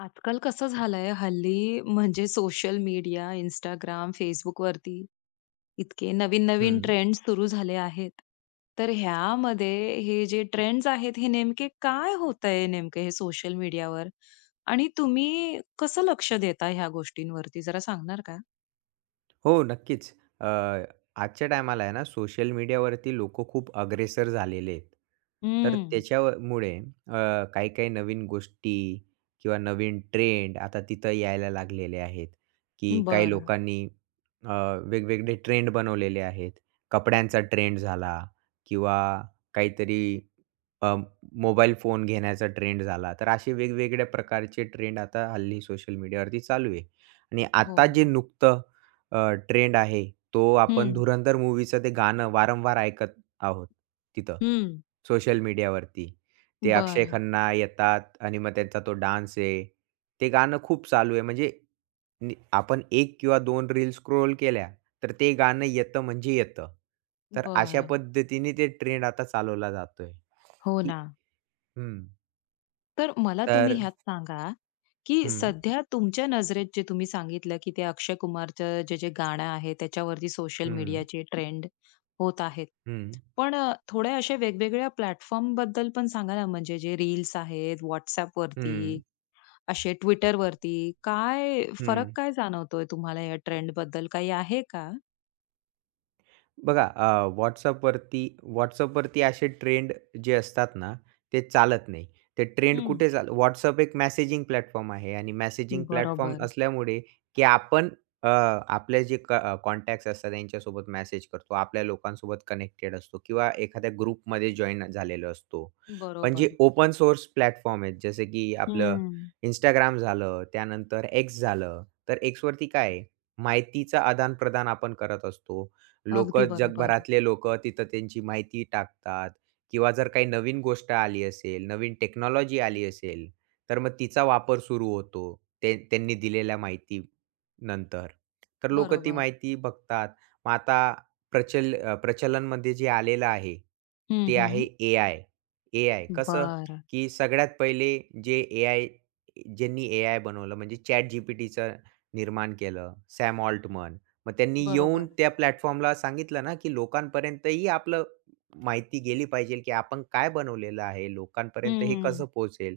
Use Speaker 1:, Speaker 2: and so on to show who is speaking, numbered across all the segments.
Speaker 1: आजकाल कसं झालं आहे, हल्ली म्हणजे सोशल मीडिया, Instagram, Facebook वरती इतके नवीन-नवीन
Speaker 2: हं.
Speaker 1: ट्रेंड्स सुरू झाले आहेत. तर ह्यामध्ये हे जे ट्रेंड्स आहेत, हे नेमकं काय होत आहे, हे नेमके हे सोशल मीडियावर? आणि तुम्ही कसं लक्ष देता ह्या गोष्टींवरती, जरा सांगणार का?
Speaker 2: हो, नक्कीच. अ, आजच्या टायमाला आहे ना, सोशल मीडियावरती लोकं खूप अग्रेसर झालेले आहेत. तर
Speaker 1: हं.
Speaker 2: त्याच्याव मुळे अ, काही-काही नवीन गोष्टी किंवा नवीन ट्रेंड आता तिथं यायला लागलेले आहेत. की काही
Speaker 1: बरं.
Speaker 2: लोकांनी अ, वेगवेगळे ट्रेंड बनवलेले आहेत. कपड्यांचा ट्रेंड झाला किंवा काहीतरी अ, मोबाईल फोन घेण्याचा ट्रेंड झाला, तर असे वेगवेगळ्या प्रकारचे ट्रेंड आता हल्ली सोशल मीडियावरती चालू आहे आणि आता जे
Speaker 1: हो.
Speaker 2: नुकतं अ, ट्रेंड आहे, तो आपण
Speaker 1: हं.
Speaker 2: धुरंधर मूव्हीचं ते गाणं वारंवार ऐकत आहोत तिथं
Speaker 1: हं.
Speaker 2: सोशल मीडियावरती. ते अक्षय
Speaker 1: बरं.
Speaker 2: खन्ना येतात आणि मग त्यांचा तो डान्स आहे, ते गाणं खूप चालू आहे, म्हणजे नि आपण एक किंवा दोन रिल स्क्रोल केल्या, तर ते गाणं येतं म्हणजे येतं. तर अशा
Speaker 1: बरं.
Speaker 2: पद्धतीने ते ट्रेंड आता चालवला जातो आहे.
Speaker 1: हो
Speaker 2: की
Speaker 1: ना.
Speaker 2: हं.
Speaker 1: तर मला तुम्ही
Speaker 2: तर
Speaker 1: ह्यात सांगा की
Speaker 2: हं.
Speaker 1: सध्या तुमच्या नजरेत जे तुम्ही सांगितलं, की ते अक्षय कुमारचं जे जे गाणं आहे त्याच्यावरती सोशल
Speaker 2: हं.
Speaker 1: मीडियाचे ट्रेंड होत आहेत.
Speaker 2: हं.
Speaker 1: पण अ, थोडे असे वेगवेगळ्या प्लॅटफॉर्मबद्दल पण सांगा ना, म्हणजे जे रील्स आहेत. WhatsAppवरती,
Speaker 2: हं.
Speaker 1: असे Twitterवरती. काय फरक,
Speaker 2: हं.
Speaker 1: काय जाणवतोय तुम्हाला या ट्रेंडबद्दल? काही आहे का?
Speaker 2: बघा अ, WhatsAppवरती WhatsAppवरती असे ट्रेंड जे असतात ना, ते चालत नाही. ते ट्रेंड
Speaker 1: हं.
Speaker 2: कुठे चाल WhatsApp एक मेसेजिंग प्लॅटफॉर्म आहे आणि मेसेजिंग प्लॅटफॉर्म
Speaker 1: बरोबर.
Speaker 2: असल्यामुळे की आपण अ, आपले जे अ, क कॉन्टॅक्ट्स असतात त्यांच्यासोबत मेसेज करतो. आपल्या लोकांसोबत कनेक्टेड असतो किंवा एखाद्या ग्रुपमध्ये जॉइन झालेलो असतो. पण जे
Speaker 1: बरोबर.
Speaker 2: ओपन सोर्स प्लॅटफॉर्म आहेत, जसं की आपलं
Speaker 1: हं.
Speaker 2: Instagram झालं, त्यानंतर X झालं. तर X वरती काय आहे? माहितीचं आदानप्रदान आपण करत असतो.
Speaker 1: अगदी
Speaker 2: लोकं,
Speaker 1: बरोबर.
Speaker 2: जगभरातले लोकं तिथं त्यांची माहिती टाकतात किंवा जर काही नवीन गोष्ट आली असेल, नवीन टेक्नॉलॉजी आली असेल, तर मग तिचा वापर सुरू होतो, ते त्यांनी दिलेल्या माहितीनंतर. तर लोकं ती
Speaker 1: बरोबर.
Speaker 2: माहिती बघतात. मग आता प्रचल अ, प्रचलनमध्ये जे आलेलं आहे
Speaker 1: हं,
Speaker 2: ते आहे
Speaker 1: हं.
Speaker 2: ए-आय. ए-आय कसं
Speaker 1: बरं.
Speaker 2: की सगळ्यात पहिले जे ए-आय, ज्यांनी ए-आय बनवलं, म्हणजे ChatGPTच निर्माण केलं, Sam Altman. मग त्यांनी येऊन
Speaker 1: बरोबर.
Speaker 2: त्या प्लॅटफॉर्मला सांगितलं ना की "लोकांपर्यंतही आपली माहिती गेली पाहिजे, की आपण काय बनवलेलं आहे? लोकांपर्यंत हे
Speaker 1: हम्म.
Speaker 2: कसं पोहोचेल?"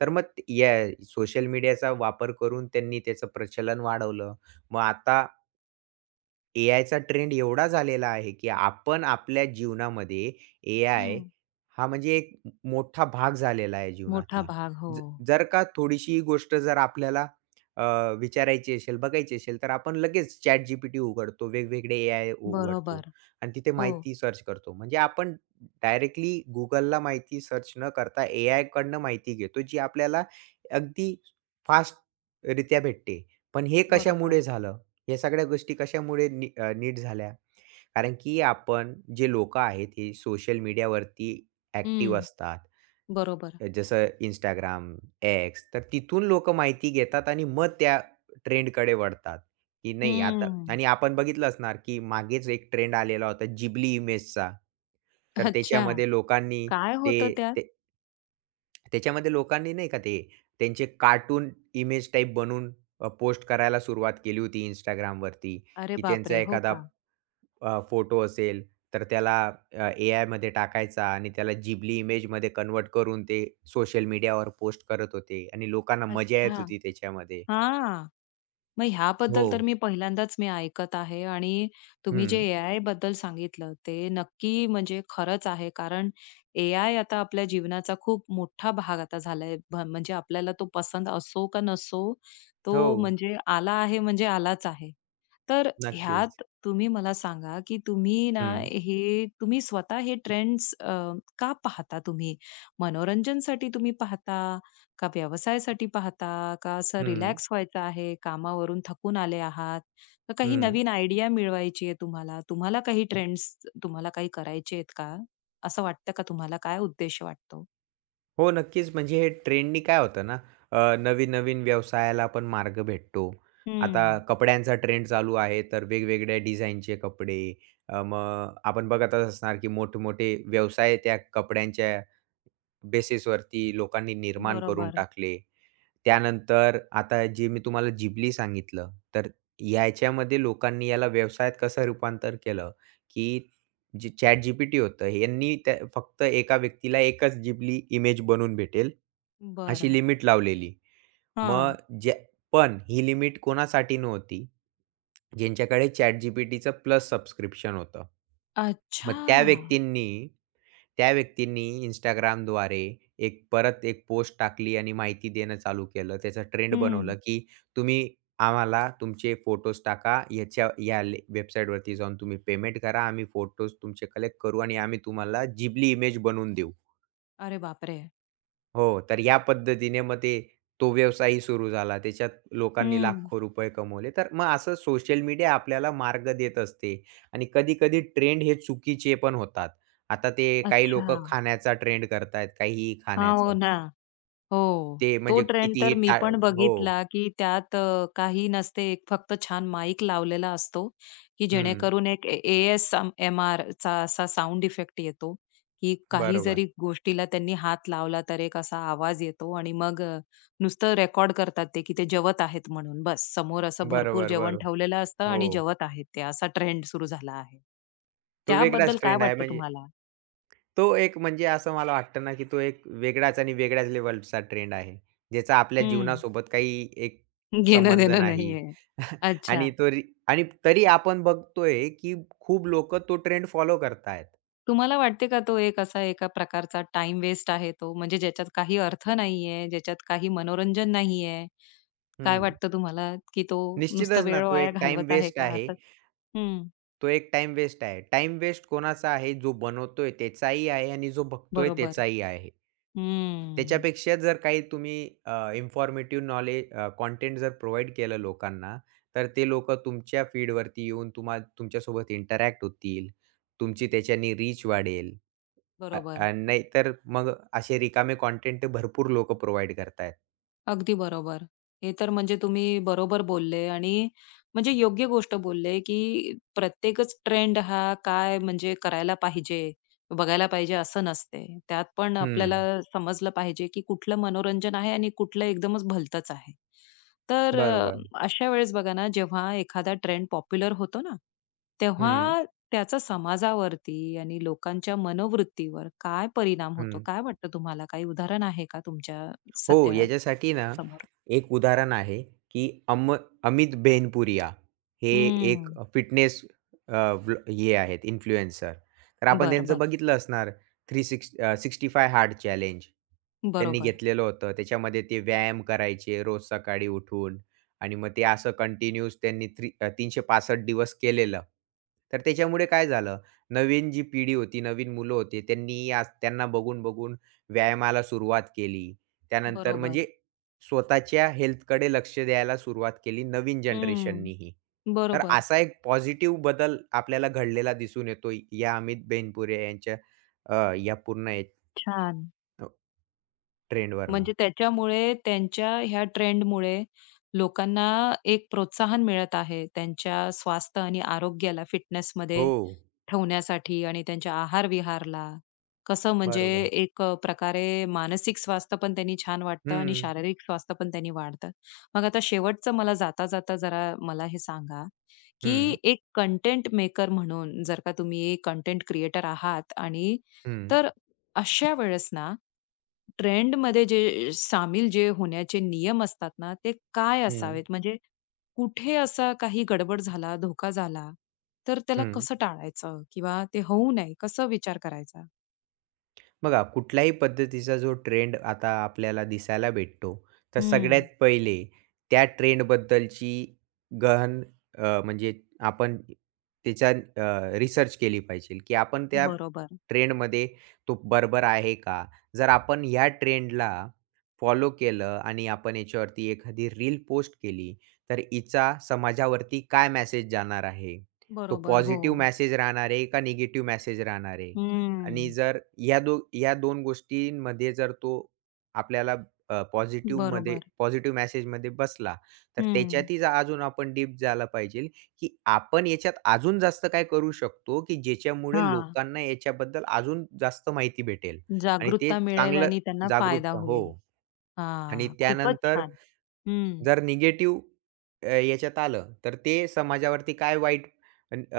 Speaker 2: तर मग याय सोशल मीडियाचा वापर करून त्यांनी त्याचं प्रचलन वाढवलं. मग आता एआयचा ट्रेंड एवढा झालेला आहे, की आपण आपल्या जीवनामध्ये एआय
Speaker 1: हं.
Speaker 2: हा म्हणजे एक मोठा भाग झालेला आहे
Speaker 1: मोठा
Speaker 2: जीवनातला.
Speaker 1: भाग.
Speaker 2: जर
Speaker 1: हो.
Speaker 2: जर का थोडीशी गोष्ट जर आपल्याला, अ, विचारायची असेल, बघायची असेल, तर आपण लगेच ChatGPT उघडतो, वेगवेगळे एआय उ उघडतो,
Speaker 1: बरोबर.
Speaker 2: आणि तिथे
Speaker 1: हो.
Speaker 2: माहिती सर्च करतो. म्हणजे आपण डायरेक्टली Googleला माहिती सर्च न करता, एआयकडनं माहिती घेतो, जी आपल्याला अगदी फास्टरीत्या भेटते. पण हे कशामुळे
Speaker 1: बरोबर.
Speaker 2: झालं? या सगळ्या गोष्टी कशामुळे नी नीट झाल्या? कारण की आपण जे लोकं आहेत, ते सोशल मीडियावरती ॲक्टिव्ह
Speaker 1: हं.
Speaker 2: असतात.
Speaker 1: बरोबर.
Speaker 2: जसं Instagram, X, तर तिथून लोक माहिती घेतात आणि मग त्या ट्रेंडकडे वळतात. की नाही आता
Speaker 1: हंम्म.
Speaker 2: आणि आपण बघितलं असणार की मागेच एक ट्रेंड आलेला होता, जिबली इमेजचा, तर
Speaker 1: अच्छा
Speaker 2: त्याच्यामध्ये लोकांनी
Speaker 1: काय होतं
Speaker 2: ते,
Speaker 1: त्यात?
Speaker 2: ते त्याच्यामध्ये लोकांनी नाही का ते, त्यांचे कार्टून इमेज टाइप बनवून, अ, पोस्ट करायला सुरुवात केली होती Instagramवरती,
Speaker 1: अरे
Speaker 2: की
Speaker 1: बाप
Speaker 2: त्यांचा
Speaker 1: रे! हो
Speaker 2: एखादा,
Speaker 1: का?
Speaker 2: अ, फोटो असेल, तर त्याला, अ, एआयमध्ये टाकायचा आणि त्याला जिबली इमेजमध्ये कन्व्हर्ट करून ते सोशल मीडियावर पोस्ट करत होते, आणि लोकांना मजा येत
Speaker 1: अच्छा.
Speaker 2: होती त्याच्यामध्ये.
Speaker 1: हां. मग ह्याबद्दल तर
Speaker 2: हो.
Speaker 1: मी पहिल्यांदाच मी ऐकत आहे, आणि तुम्ही जे
Speaker 2: हं.
Speaker 1: एआयबद्दल सांगितलं, ते नक्की म्हणजे खरंच आहे, कारण एआय आता आपल्या जीवनाचा खूप मोठा भाग आता झालाय. ब म्हणजे आपल्याला तो पसंद असो का नसो, तो
Speaker 2: हो.
Speaker 1: म्हणजे आला आहे म्हणजे आलाच आहे. तर
Speaker 2: नक्कीच.
Speaker 1: ह्यात तुम्ही मला सांगा, की तुम्ही ना,
Speaker 2: हं.
Speaker 1: हे तुम्ही स्वतः हे ट्रेंड्स, अ, का पाहता तुम्ही? मनोरंजनसाठी तुम्ही पाहता? का व्यवसायासाठी पाहता? का असं
Speaker 2: हं.
Speaker 1: रिलॅक्स व्हायचं आहे, कामावरून थकून आले आहात? का काही
Speaker 2: हं.
Speaker 1: नवीन आयडिया मिळवायची आहे तुम्हाला? तुम्हाला काही ट्रेंड्स तुम्हाला काही करायचे आहेत का? असं वाटतं का तुम्हाला, काय उद्देश वाटतो?
Speaker 2: हो नक्कीच, म्हणजे हे ट्रेंडने काय होतं ना, अ, नवीन-नवीन व्यवसायाला पण मार्ग भेटतो. आता
Speaker 1: हं.
Speaker 2: कपड्यांचा ट्रेंड चालू आहे, तर वेगवेगळ्या डिझाइनचे कपडे अ, मग आपण बघतच असणार की मोठे-मोठे व्यवसाय त्या कपड्यांच्या बेसिसवरती लोकांनी निर्माण करून
Speaker 1: बरोबर.
Speaker 2: टाकले. त्यानंतर आता जे मी तुम्हाला जिबली सांगितलं, तर याच्यामध्ये लोकांनी याला व्यवसायात कसं रूपांतर केलं की जे ChatGPT होतं, यांनी त्या फक्त एका व्यक्तीला एकच जिबली इमेज बनवून भेटेल अशी
Speaker 1: बरं.
Speaker 2: लिमिट लावलेली. मग
Speaker 1: हां.
Speaker 2: ज पण ही लिमिट कोणासाठी नव्हती? ज्यांच्याकडे ChatGPTच प्लस सबस्क्रिप्शन होतं. मग त्या
Speaker 1: अच्छा.
Speaker 2: व्यक्तींनी त्या व्यक्तींनी Instagramद्वारे एक परत एक पोस्ट टाकली आणि माहिती देणं चालू केलं. त्याचा ट्रेंड
Speaker 1: हं.
Speaker 2: बनवलं की तुम्ही आम्हाला तुमचे फोटोज टाका, ह्याच्या या वेबसाईटवरती जाऊन तुम्ही पेमेंट करा, आम्ही फोटोज तुमचे कलेक्ट करू आणि आम्ही तुम्हाला जिबली इमेज बनवून देऊ.
Speaker 1: अरे बापरे!
Speaker 2: हो, तर या पद्धतीने मग ते तो व्यवसायही सुरू झाला. त्याच्यात लोकांनी
Speaker 1: हं.
Speaker 2: लाखो रुपये कमवले. तर मग असं सोशल मीडिया आपल्याला मार्ग देत असते आणि कधी-कधी ट्रेंड हे चुकीचे पण होतात. आता ते काही लोकं
Speaker 1: अच्छा.
Speaker 2: खाण्याचा ट्रेंड करतायेत, काहीही
Speaker 1: हां. हो
Speaker 2: खाण्याचं.
Speaker 1: ना, हो,
Speaker 2: ते
Speaker 1: तो
Speaker 2: म्हणजे
Speaker 1: ट्रेंड तर
Speaker 2: कितीही
Speaker 1: मी
Speaker 2: टा
Speaker 1: पण
Speaker 2: हो.
Speaker 1: बघितला, की त्यात अ, काही नसते. 1 फक्त छान माईक लावलेला असतो, की
Speaker 2: हं.
Speaker 1: जेणेकरून एक ए ए-एस-एम-आरचा असा साउंड इफेक्ट येतो की काही
Speaker 2: बरोबर.
Speaker 1: जरी गोष्टीला त्यांनी हात लावला तर एक असा आवाज येतो आणि मग अ, नुसतं रेकॉर्ड करतात ते, की ते जेवत आहेत म्हणून बस. समोर असं
Speaker 2: बरं,
Speaker 1: भरपूर
Speaker 2: बरं,
Speaker 1: जेवण
Speaker 2: बरं.
Speaker 1: ठेवलेलं असतं आणि
Speaker 2: हो.
Speaker 1: जेवत आहेत ते असा ट्रेंड सुरू झाला आहे.
Speaker 2: तो
Speaker 1: त्याबद्दल
Speaker 2: वेगळाच
Speaker 1: काय
Speaker 2: ट्रेंड आहे
Speaker 1: वाटतं
Speaker 2: म्हणजे.
Speaker 1: तुम्हाला?
Speaker 2: तो एक म्हणजे असं मला वाटतं ना, की तो एक वेगळाच आणि वेगळ्याच लेव्हलचा ट्रेंड आहे. ज्याचा आपल्या
Speaker 1: हं.
Speaker 2: जीवनासोबत काही एक संबंध
Speaker 1: घेणं-देणं
Speaker 2: नाही.
Speaker 1: नाही आहे.
Speaker 2: आणि
Speaker 1: अच्छा.
Speaker 2: तोरी तरी आपण बघतो, की खूप लोक तो ट्रेंड फॉलो करत आहेत.
Speaker 1: तुम्हाला वाटते का, तो एक असा एका प्रकारचा टाईम वेस्ट आहे तो. म्हणजे ज्याच्यात काही अर्थ नाही आहे. ज्याच्यात काही मनोरंजन नाही आहे. काय
Speaker 2: हं.
Speaker 1: वाटतं तुम्हाला, की तो नुसता
Speaker 2: निश्चितच ना,
Speaker 1: वेळ
Speaker 2: तो
Speaker 1: वाया
Speaker 2: एक टाईम
Speaker 1: घालवत आहे
Speaker 2: वेस्ट
Speaker 1: का
Speaker 2: आहे
Speaker 1: असं? हं.
Speaker 2: तो एक टाईम वेस्ट आहे. टाईम वेस्ट कोणाचा आहे? जो बनवतोय त्याचाही आहे आणि जो बघतोय
Speaker 1: बरोबर.
Speaker 2: त्याचाही आहे.
Speaker 1: हंम्म.
Speaker 2: त्याच्यापेक्षा जर काही तुम्ही अ, इन्फॉर्मेटिव्ह नॉलेज अ, कंटेंट जर प्रोव्हाईड केलं लोकांना, तर ते लोकं तुमच्या फीडवरती येऊन, तुम्हा तुमच्यासोबत इंटरॅक्ट होतील. तुमची त्याच्याने रीच वाढेल, आ
Speaker 1: बरोबर.
Speaker 2: आणि नाहीतर मग असे रिकामे कंटेंट भरपूर लोकं प्रोव्हाईड करत आहेत.
Speaker 1: अगदी बरोबर. हे तर म्हणजे तुम्ही बरोबर बोलले आणि म्हणजे योग्य गोष्ट बोलले, की प्रत्येकच ट्रेंड हा काय म्हणजे करायला पाहिजे. बघायला पाहिजे असं नसते. त्यात पण आपल्याला
Speaker 2: हं.
Speaker 1: समजलं पाहिजे, की कुठलं मनोरंजन आहे? आणि कुठलं एकदमचं भलतचं आहे. तर अ,
Speaker 2: बरोबर.
Speaker 1: अशा वेळेस बघा ना, जेव्हा एखादा ट्रेंड पॉप्युलर होतो ना.
Speaker 2: हं.
Speaker 1: तेव्हा त्याचा समाजावरती आणि लोकांच्या मनोवृत्तीवर काय परिणाम होतो?
Speaker 2: हं.
Speaker 1: काय वाटतं तुम्हाला काही उदाहरण आहे का तुमच्या
Speaker 2: हो,
Speaker 1: सध्या
Speaker 2: याच्यासाठी ना,
Speaker 1: समोर?
Speaker 2: एक उदाहरण आहे, की अम अमित बेनपुरिया. हे एक
Speaker 1: हं.
Speaker 2: फिटनेस अ, वलॉ हे आहेत इन्फ्लुएन्सर तर आपण
Speaker 1: बरं,
Speaker 2: त्यांचं
Speaker 1: बरं.
Speaker 2: बघितलं असणार थ्री सिक्स अ, 65 हार्ड चॅलेंज. त्यांनी
Speaker 1: बरोबर.
Speaker 2: घेतलेलं होतं. त्याच्यामध्ये ते व्यायाम करायचे रोज सकाळी उठून आणि मग ते असं कंटिन्यूस त्यांनी थ्री 365 दिवस केलेलं. तर त्याच्यामुळे काय झालं? नवीन जी पिढी होती. नवीन मुलं होती त्यांनी आज त्यांना बघून-बघून व्यायामाला सुरुवात केली. त्यानंतर
Speaker 1: बरोबर.
Speaker 2: म्हणजे स्वतःच्या हेल्थकडे लक्ष द्यायला सुरुवात केली नवीन
Speaker 1: हं,
Speaker 2: जनरेशननीही. तर
Speaker 1: बरोबर.
Speaker 2: असा एक पॉझिटिव्ह बदल आपल्याला घडलेला दिसून येतो या अमित बेनपुरिया यांच्या अ, या पूर्ण या
Speaker 1: छान!
Speaker 2: हो, ट्रेंडवरून.
Speaker 1: म्हणजे त्याच्यामुळे त्यांच्या ह्या ट्रेंडमुळे लोकांना एक प्रोत्साहन मिळत आहे त्यांच्या स्वास्थ्य आणि आरोग्याला फिटनेसमध्ये
Speaker 2: हो.
Speaker 1: ठेवण्यासाठी आणि त्यांच्या आहार-विहारला कसं म्हणजे
Speaker 2: बरोबर.
Speaker 1: एक अ, प्रकारे मानसिक स्वास्थ्य पण त्यांनी छान वाटतं आणि
Speaker 2: हं.
Speaker 1: शारीरिक स्वास्थ्य पण त्यांनी वाढतं. मग आता शेवटचं मला जाता-जाता जरा मला हे सांगा? की
Speaker 2: हं.
Speaker 1: एक कंटेंट मेकर म्हणून जर का तुम्ही एक कंटेंट क्रिएटर आहात आणि
Speaker 2: हं.
Speaker 1: तर अशा वेळेस ना ट्रेंडमध्ये जे सामील जे होण्याचे नियम असतात ना, ते काय
Speaker 2: हं.
Speaker 1: असावेत? म्हणजे कुठे असा काही गडबड झाला, धोका झाला तर त्याला
Speaker 2: हं.
Speaker 1: कसं टाळायचं? किंवा ते होऊ नये, कसं विचार करायचा?
Speaker 2: बघा, कुठल्याही पद्धतीचा जो ट्रेंड आता आपल्याला दिसायला भेटतो. तर सगळ्यात
Speaker 1: हम्म.
Speaker 2: पहिले त्या ट्रेंडबद्दलची गहन अ, म्हणजे आपण तिच्या अ, रिसर्च केली पाहिजे की आपण त्या
Speaker 1: बरोबर.
Speaker 2: ट्रेंडमध्ये तो बरोबर आहे का? जर आपण ह्या ट्रेंडला फॉलो केलं आणि आपण याच्यावरती एखादी रील पोस्ट केली. तर हिचा समाजावरती काय मेसेज जाणार आहे? तो
Speaker 1: बरोबर,
Speaker 2: पॉझिटिव्ह
Speaker 1: हो.
Speaker 2: मेसेज राहणार आहे, का निगेटिव्ह मेसेज राहणार आहे? आणि
Speaker 1: हम्म.
Speaker 2: जर या दो या 2 गोष्टींमध्ये जर तो आपल्याला अ, पॉझिटिव्हमध्ये
Speaker 1: बरोबर.
Speaker 2: पॉझिटिव्ह मॅसेजमध्ये बसला. तर
Speaker 1: हम्म.
Speaker 2: त्याच्यात अजून आपण डीप झालं पाहिजेल, की आपण याच्यात अजून जास्त काय करू शकतो? की ज्याच्यामुळे
Speaker 1: हां.
Speaker 2: लोकांना याच्याबद्दल अजून जास्त माहिती भेटेल आणि ते
Speaker 1: जागरूकता मिळेल
Speaker 2: चांगलं
Speaker 1: आणि त्यांना फायदा
Speaker 2: जागरूक हो.
Speaker 1: होईल.
Speaker 2: आणि
Speaker 1: हां. खूपच
Speaker 2: त्यानंतर
Speaker 1: छान. हं.
Speaker 2: जर निगेटिव्ह अ, ह्याच्यात आलं. तर ते समाजावरती काय वाईट अ,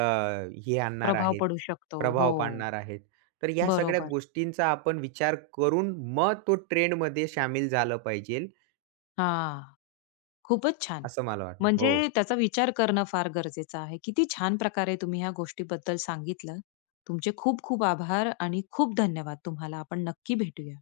Speaker 2: हे आणणार
Speaker 1: प्रभाव
Speaker 2: आहेत
Speaker 1: पडू शकतो. हो.
Speaker 2: प्रभाव पाडणार आहेत. तर ह्या सगळ्या
Speaker 1: बरोबर.
Speaker 2: गोष्टींचा आपण विचार करून मग तो ट्रेंडमध्ये शामिल झालं पाहिजे.
Speaker 1: हां. खूपच छान.
Speaker 2: असं मला वाटतं.
Speaker 1: म्हणजे
Speaker 2: हो.
Speaker 1: त्याचा विचार करणं फार गरजेचं आहे. किती छान प्रकारे तुम्ही ह्या गोष्टीबद्दल सांगितलं. तुमचे खूप खूप आभार आणि खूप धन्यवाद तुम्हाला. आपण नक्की भेटूया.